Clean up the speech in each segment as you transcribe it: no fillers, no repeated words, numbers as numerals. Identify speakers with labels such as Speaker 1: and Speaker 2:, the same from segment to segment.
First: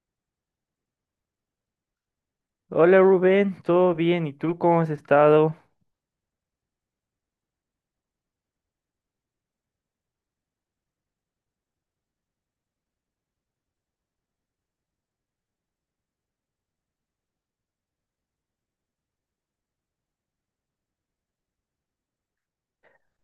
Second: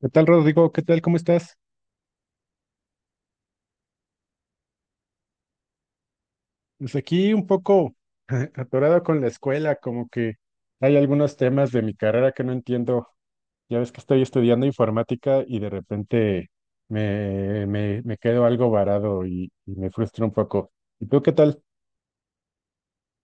Speaker 1: ¿Qué tal, Rodrigo? ¿Qué tal? ¿Cómo estás?
Speaker 2: Hola Rubén, ¿todo bien? ¿Y tú cómo has estado?
Speaker 1: Pues aquí un poco atorado con la escuela, como que hay algunos temas de mi carrera que no entiendo. Ya ves que estoy estudiando informática y de repente me quedo algo varado y me frustro un poco. ¿Y tú qué tal?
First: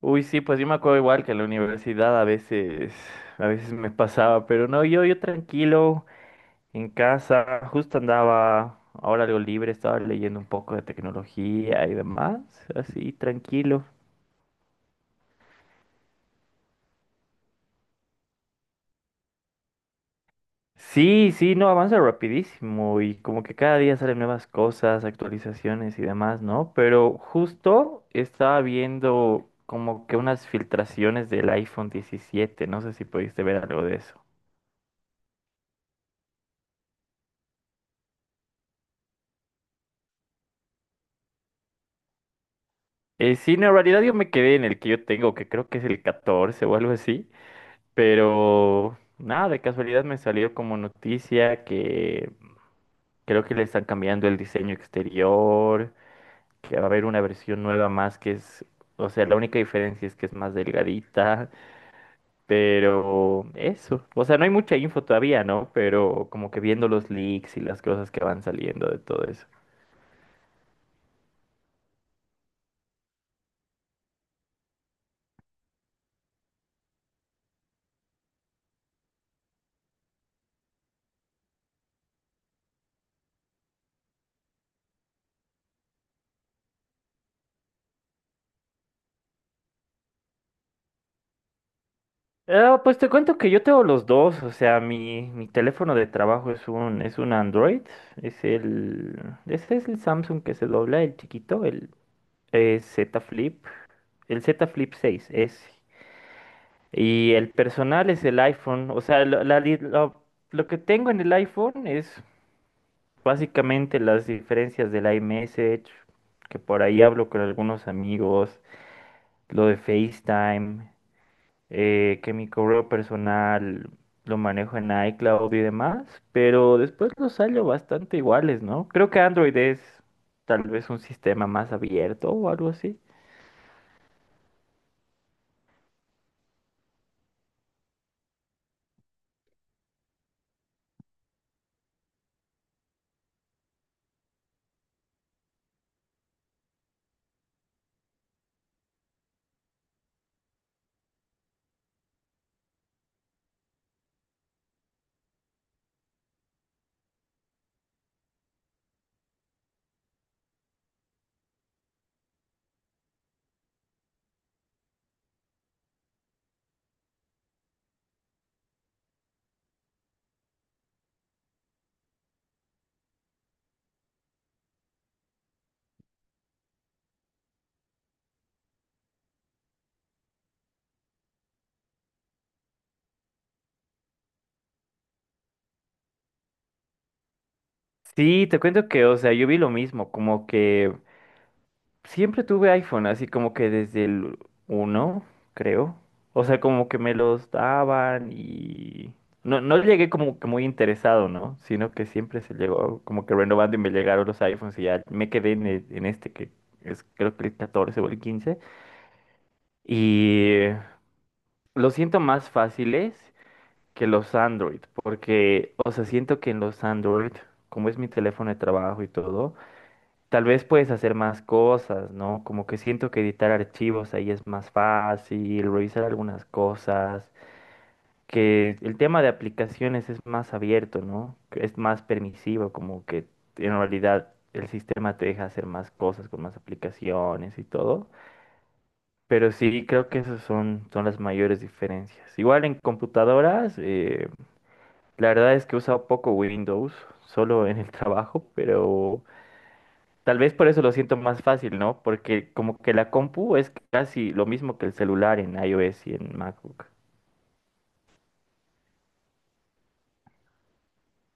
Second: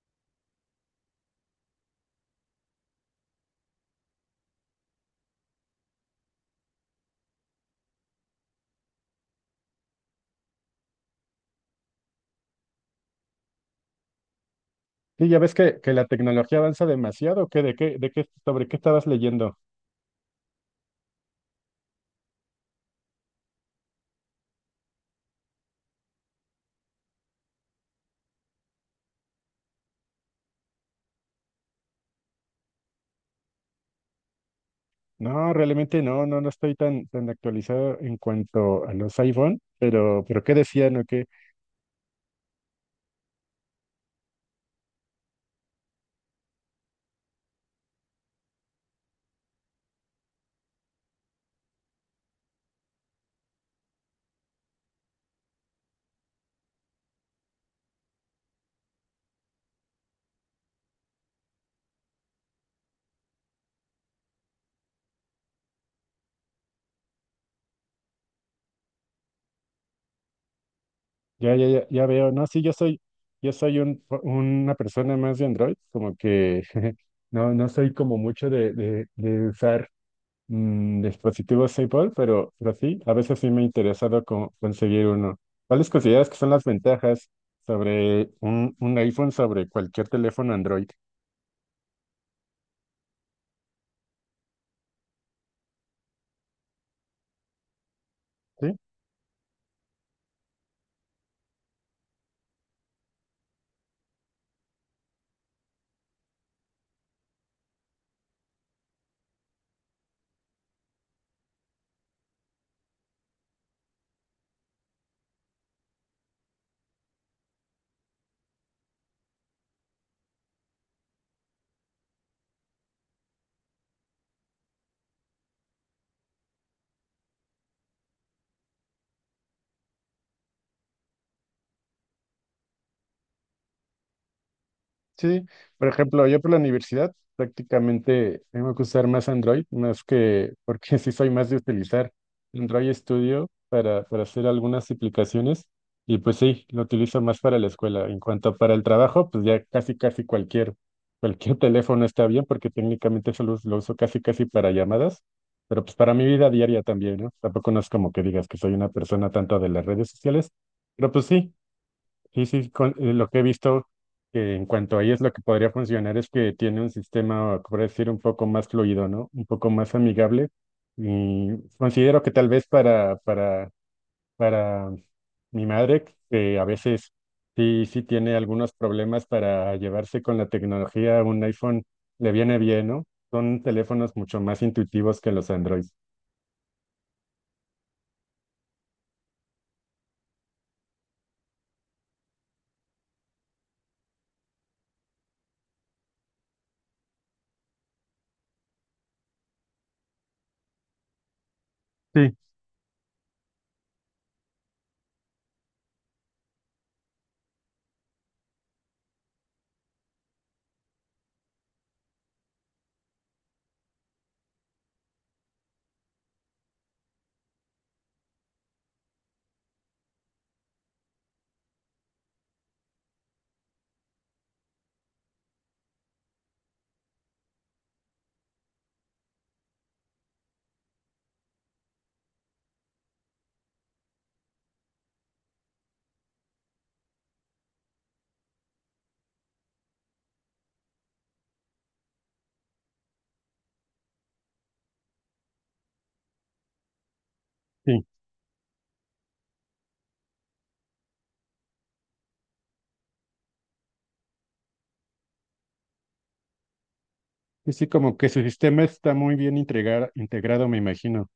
Speaker 2: Uy, sí, pues yo me acuerdo igual que en la universidad a veces me pasaba, pero no, yo tranquilo, en casa, justo andaba, ahora algo libre, estaba leyendo un poco de tecnología y demás, así tranquilo.
Speaker 1: Sí, ya ves que la tecnología avanza demasiado, ¿o qué? ¿De qué, de qué, sobre qué estabas leyendo?
Speaker 2: Sí, sí, no, avanza rapidísimo y como que cada día salen nuevas cosas, actualizaciones y demás, ¿no? Pero justo estaba viendo como que unas filtraciones del iPhone 17, no sé si pudiste ver algo de eso.
Speaker 1: No, realmente no estoy tan actualizado en cuanto a los iPhone, pero ¿qué decían o qué?
Speaker 2: Sí, no, en realidad yo me quedé en el que yo tengo, que creo que es el 14 o algo así, pero nada, de casualidad me salió como noticia que creo que le están cambiando el diseño exterior, que va a haber una versión nueva más que es, o sea, la única diferencia es que es más delgadita, pero eso, o sea, no hay mucha info todavía, ¿no? Pero como que viendo los leaks y las cosas que van saliendo de todo eso.
Speaker 1: Ya, ya, ya, ya veo. No, sí, yo soy una persona más de Android, como que no soy como mucho de, de usar dispositivos Apple, pero sí, a veces sí me ha interesado conseguir uno. ¿Cuáles consideras que son las ventajas sobre un iPhone sobre cualquier teléfono Android?
Speaker 2: Ah, pues te cuento que yo tengo los dos, o sea, mi teléfono de trabajo es es un Android, es
Speaker 1: Sí.
Speaker 2: el, ese es el Samsung que se dobla, el chiquito, el Z Flip, el Z Flip seis ese. Y el personal es el iPhone. O sea, lo, la di- lo que tengo en el iPhone es básicamente las diferencias del iMessage, que por ahí hablo con algunos amigos, lo de FaceTime, que mi correo personal lo manejo en iCloud y demás, pero después los salió bastante iguales, ¿no? Creo que Android es tal vez un sistema más abierto o algo así.
Speaker 1: Sí, por ejemplo, yo por la universidad prácticamente tengo que usar más Android, más que porque sí soy más de utilizar Android Studio para hacer algunas aplicaciones y pues sí, lo utilizo más para la escuela. En cuanto para el trabajo, pues ya casi casi cualquier teléfono está bien porque técnicamente solo lo uso casi casi para llamadas, pero pues para mi vida diaria también, ¿no? Tampoco no es como que digas que soy una persona tanto de las redes sociales, pero pues sí. Sí, lo que he visto que en cuanto a ellos lo que podría funcionar es que tiene un sistema, por decir, un poco más fluido, ¿no? Un poco más amigable. Y considero que tal vez para mi madre, que a veces sí tiene algunos problemas para llevarse con la tecnología, un iPhone le viene bien, ¿no? Son teléfonos mucho más intuitivos que los Android.
Speaker 2: Sí, te cuento que, o sea, yo vi lo mismo, como que... Siempre tuve iPhone, así como que desde el uno creo. O sea, como que me los daban y... No, no llegué como que muy interesado, ¿no? Sino que
Speaker 1: Sí,
Speaker 2: siempre se llegó como que renovando y me llegaron los iPhones y ya me quedé en, el- en este que es creo que el 14 o el 15. Y lo siento más fáciles que los Android, porque, o sea, siento que en los Android, como es mi teléfono de trabajo y todo, tal vez puedes hacer más cosas, ¿no? Como que siento que editar archivos ahí es más fácil, revisar algunas cosas, que el tema de aplicaciones es más abierto, ¿no? Que es más permisivo, como que en realidad el sistema te deja hacer más cosas con más aplicaciones y todo. Pero sí, creo que esas son, son las mayores diferencias. Igual en computadoras, la verdad es que he usado poco Windows, solo en el
Speaker 1: sí.
Speaker 2: trabajo, pero... Tal vez por eso lo siento más fácil, ¿no? Porque como que la compu es casi lo mismo que el celular en iOS y en MacBook.
Speaker 1: Y sí, como que su sistema está muy bien integrado, me imagino.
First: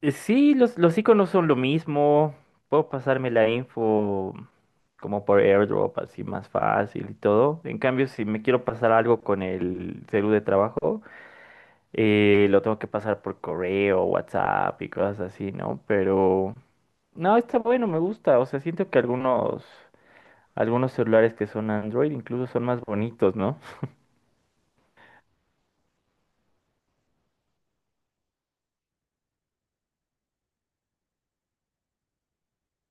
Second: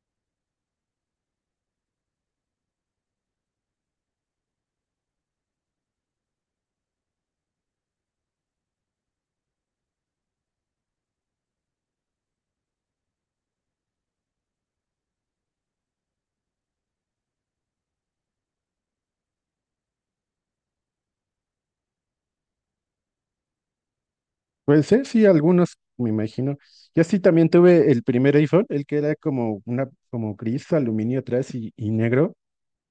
Speaker 2: Sí, los iconos son lo mismo. Puedo pasarme la info como por AirDrop, así más fácil y todo. En cambio, si me quiero pasar algo con el celu de trabajo, lo tengo que pasar por correo, WhatsApp y cosas así, ¿no? Pero no, está bueno, me gusta. O sea, siento que algunos, algunos celulares que son Android incluso son más bonitos, ¿no?
Speaker 1: Puede ser, sí, algunos, me imagino. Yo sí también tuve el primer iPhone, el que era como una, como gris, aluminio atrás y negro.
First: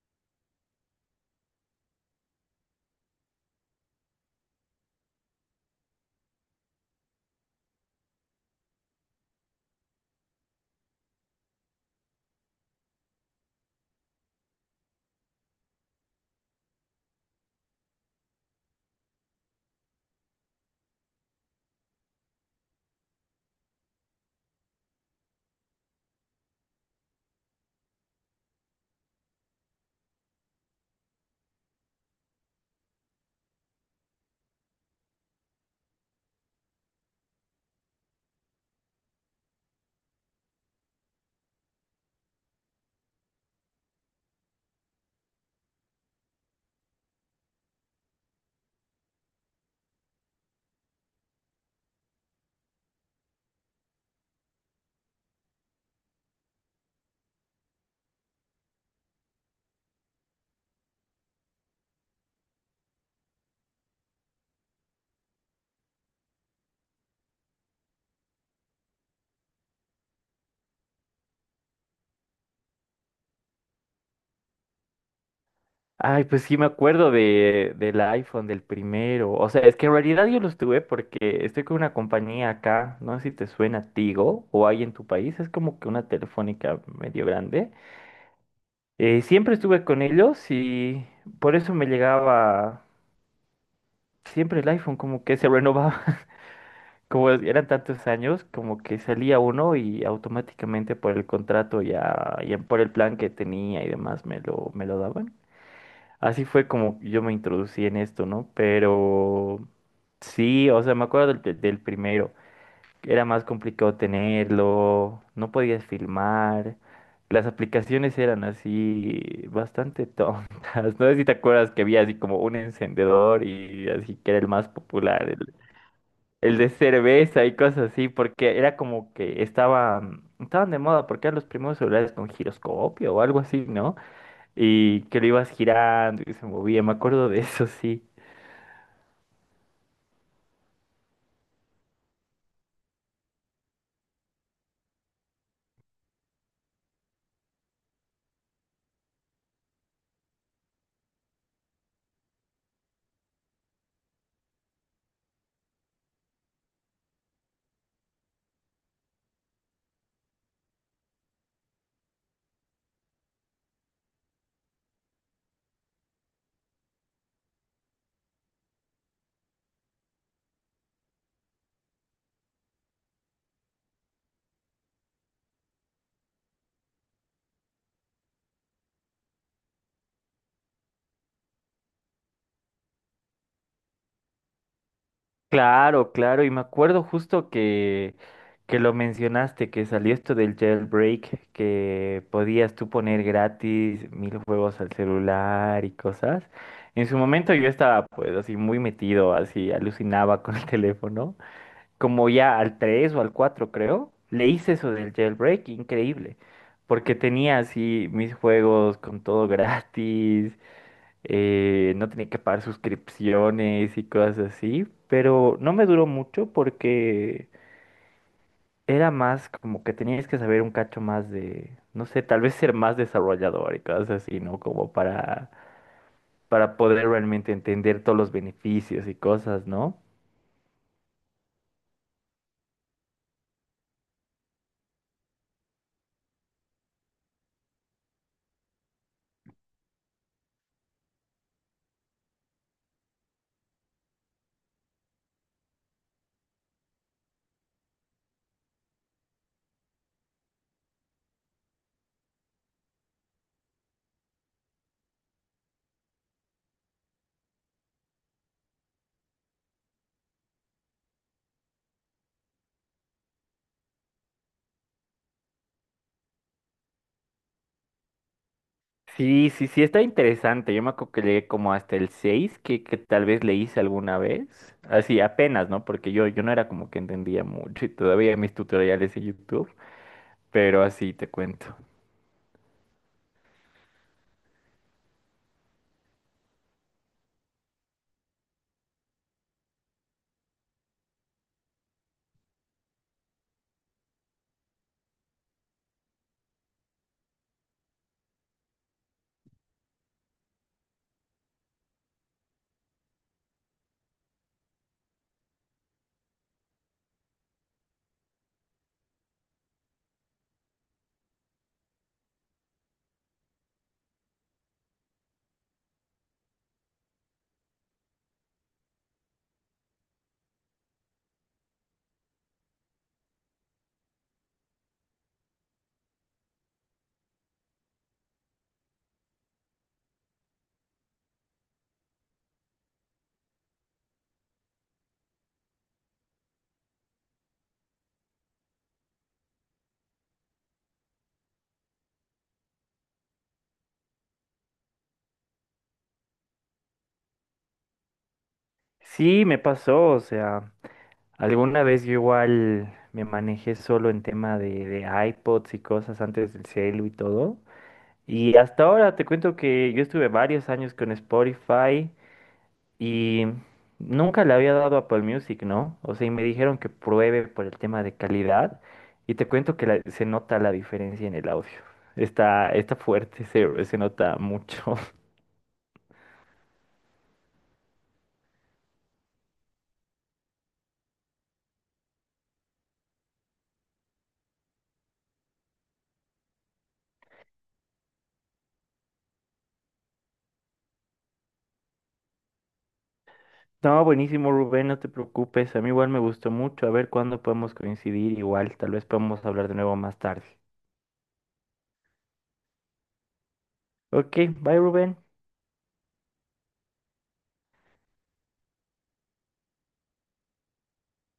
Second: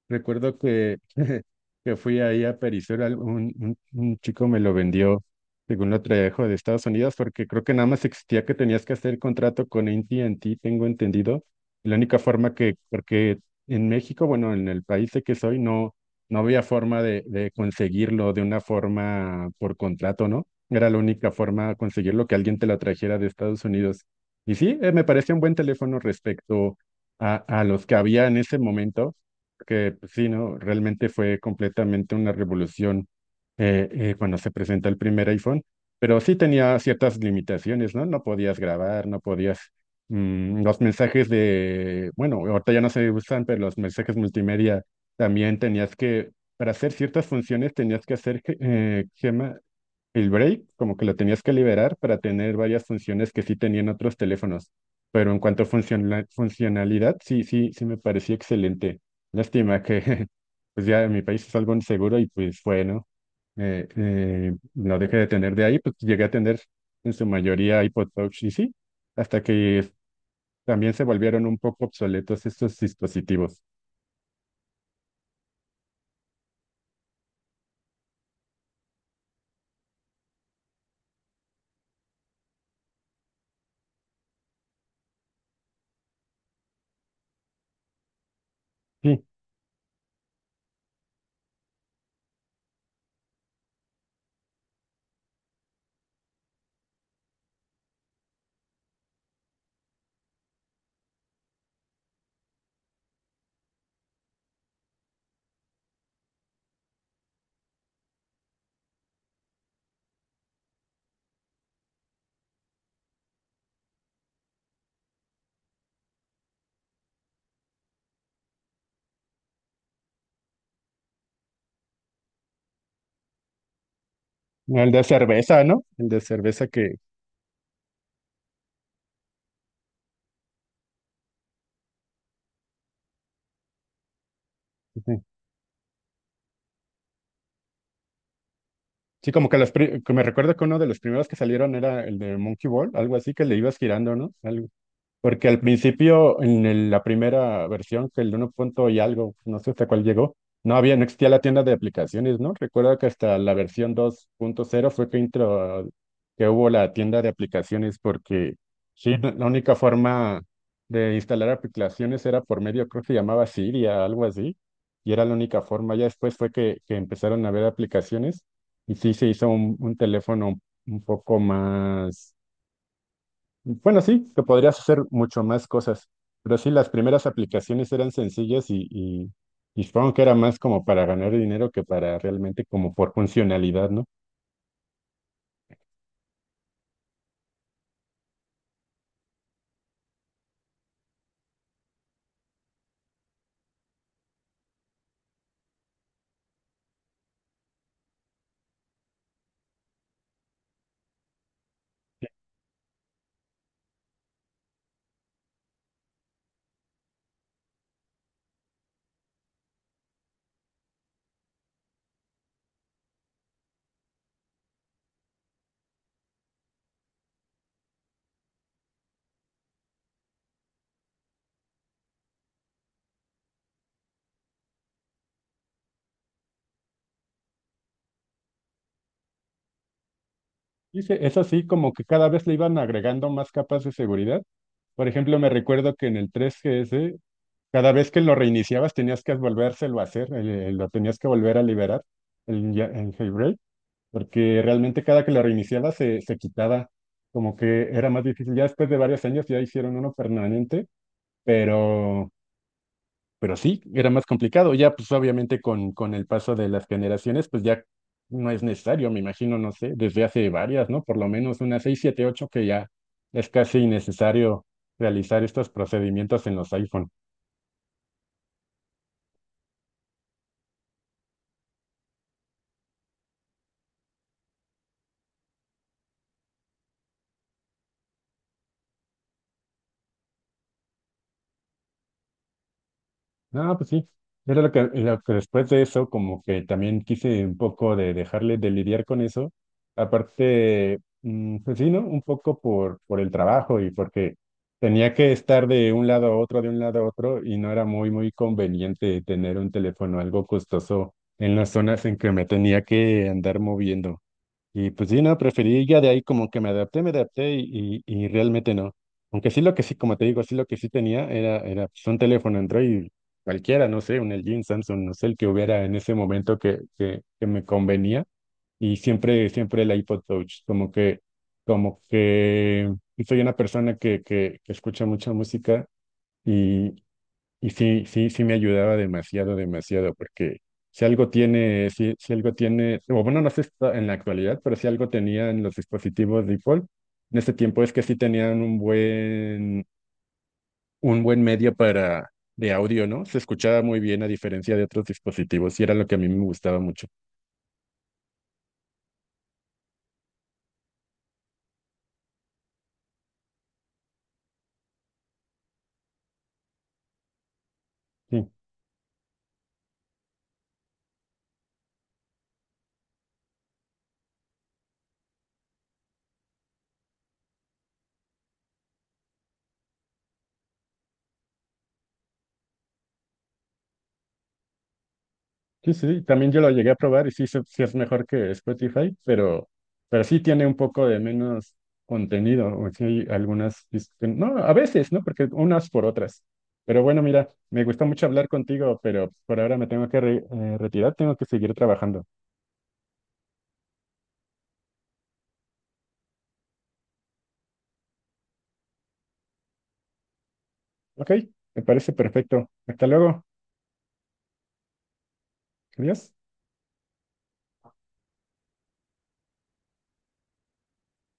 Speaker 1: Recuerdo que, que fui ahí a Perisur, un chico me lo vendió, según lo trajo de Estados Unidos, porque creo que nada más existía que tenías que hacer contrato con AT&T, tengo entendido. La única forma que, porque en México, bueno, en el país de que soy, no, no había forma de conseguirlo de una forma por contrato, ¿no? Era la única forma de conseguirlo que alguien te lo trajera de Estados Unidos. Y sí, me parecía un buen teléfono respecto a los que había en ese momento que pues, sí, ¿no? Realmente fue completamente una revolución cuando se presentó el primer iPhone, pero sí tenía ciertas limitaciones, ¿no? No podías grabar, no podías... los mensajes de, bueno, ahorita ya no se usan, pero los mensajes multimedia también tenías que, para hacer ciertas funciones tenías que hacer, ¿qué se llama? El break, como que lo tenías que liberar para tener varias funciones que sí tenían otros teléfonos. Pero en cuanto a funcionalidad, sí, sí, sí me parecía excelente. Lástima que pues ya en mi país es algo inseguro y pues bueno no dejé de tener de ahí, pues llegué a tener en su mayoría iPod Touch y sí, hasta que también se volvieron un poco obsoletos estos dispositivos.
Speaker 2: Ay, pues sí me acuerdo de, del iPhone, del primero. O sea, es que en realidad yo los tuve porque estoy con una compañía acá, no sé si te suena Tigo o hay en tu país, es como que una telefónica medio grande.
Speaker 1: Sí,
Speaker 2: Siempre estuve con ellos y por eso me llegaba siempre el iPhone, como que se renovaba, como eran tantos años, como que salía uno y automáticamente por el contrato ya, ya por el plan que tenía y demás me lo daban. Así fue como yo me introducí en esto, ¿no? Pero sí, o sea, me acuerdo del, pri- del primero. Era más complicado tenerlo, no podías filmar. Las aplicaciones eran así bastante tontas. No sé si te acuerdas que había así como un encendedor y así que era el más
Speaker 1: el de
Speaker 2: popular,
Speaker 1: cerveza, ¿no? El de
Speaker 2: el
Speaker 1: cerveza
Speaker 2: de
Speaker 1: que...
Speaker 2: cerveza y cosas así, porque era como que estaba, estaban de moda, porque eran los primeros celulares con giroscopio o algo así, ¿no? Y
Speaker 1: Sí,
Speaker 2: que lo ibas girando y se movía. Me acuerdo de eso, sí.
Speaker 1: sí, como que los que me recuerdo que uno de los primeros que salieron era el de Monkey Ball, algo así que le ibas girando, ¿no? Algo. Porque al principio, en la primera versión, que el uno punto y algo, no sé hasta cuál llegó, no había, no existía la tienda de aplicaciones, ¿no? Recuerdo que hasta la versión dos punto cero fue que que hubo la tienda de aplicaciones, porque sí, la única forma de instalar aplicaciones era por medio, creo que se llamaba Siria, algo así, y era la única forma. Ya después fue que empezaron a ver aplicaciones, y sí se hizo un teléfono un poco más bueno, sí, que podrías hacer mucho más cosas, pero sí, las primeras aplicaciones eran sencillas y supongo que era más como para ganar dinero que para realmente como por funcionalidad, ¿no?
Speaker 2: Claro, claro, y me acuerdo justo que lo mencionaste, que salió esto del jailbreak, que podías tú poner gratis mil juegos al celular y cosas. En su momento yo estaba pues así muy metido, así alucinaba con el teléfono, como ya al 3 o al 4 creo, le hice eso del jailbreak, increíble, porque tenía así mis juegos con todo gratis. No tenía que pagar suscripciones y cosas así, pero no me duró mucho porque era más como que tenías que saber un cacho más de, no sé, tal vez ser más desarrollador y cosas así, ¿no? Como para poder realmente entender todos los beneficios y cosas, ¿no?
Speaker 1: Y es así como que cada vez le iban agregando más capas de seguridad. Por ejemplo, me recuerdo que en el 3GS, cada vez que lo reiniciabas tenías que volvérselo a hacer, lo tenías que volver a liberar, el jailbreak, porque realmente cada que lo reiniciabas se, se quitaba como que era más difícil. Ya después de varios años ya hicieron uno permanente. Pero, pero sí, era más complicado. Ya, pues obviamente con el paso de las generaciones, pues ya no es necesario, me imagino, no sé, desde hace varias, ¿no? Por lo menos unas seis, siete, ocho que ya es casi innecesario realizar estos procedimientos en los iPhone.
Speaker 2: Sí, sí, sí, está interesante. Yo me acuerdo que llegué como hasta el 6 que tal vez le hice alguna vez. Así, apenas, ¿no? Porque yo no era como que entendía mucho y todavía mis tutoriales en YouTube. Pero así te cuento.
Speaker 1: No, pues sí. Era lo que después de eso, como que también quise un poco de dejarle de lidiar con eso. Aparte, pues sí, ¿no? Un poco por el trabajo y porque tenía que estar de un lado a otro, de un lado a otro, y no era muy, muy conveniente tener un teléfono algo costoso en las zonas en que me tenía que andar moviendo. Y pues sí, no, preferí ya de ahí como que me adapté y realmente no. Aunque sí lo que sí, como te digo, sí lo que sí tenía era, era pues, un teléfono Android cualquiera, no sé, un LG, un Samsung, no sé, el que hubiera en ese momento que me convenía. Y siempre, siempre el iPod Touch, como que pues, soy una persona que escucha mucha música y y sí, sí, sí me ayudaba demasiado, demasiado, porque si algo tiene, si, si algo tiene, o bueno, no sé si está en la actualidad, pero si algo tenía en los dispositivos default, en ese tiempo es que sí tenían un buen medio para, de audio, ¿no? Se escuchaba muy bien a diferencia de otros dispositivos y era lo que a mí me gustaba mucho.
Speaker 2: Sí, me pasó, o sea, alguna vez yo igual me manejé solo en tema de iPods y cosas antes del celu y todo.
Speaker 1: Sí.
Speaker 2: Y hasta ahora te cuento que yo estuve varios años con Spotify y nunca le había dado Apple Music, ¿no? O sea, y me dijeron que pruebe por el tema de calidad y te cuento que la- se nota la diferencia en el audio. Está, está fuerte, se nota mucho.
Speaker 1: Sí, sí, también yo lo llegué a probar y sí, sí es mejor que Spotify, pero sí tiene un poco de menos contenido, o sí hay algunas, no, a veces, ¿no? Porque unas por otras. Pero bueno, mira, me gustó mucho hablar contigo, pero por ahora me tengo que retirar, tengo que seguir trabajando.
Speaker 2: No, buenísimo, Rubén, no te preocupes. A mí igual me gustó mucho. A ver cuándo podemos coincidir. Igual, tal vez podemos hablar de nuevo más tarde.
Speaker 1: Ok, me parece perfecto. Hasta luego.
Speaker 2: Ok, bye, Rubén.
Speaker 1: Adiós.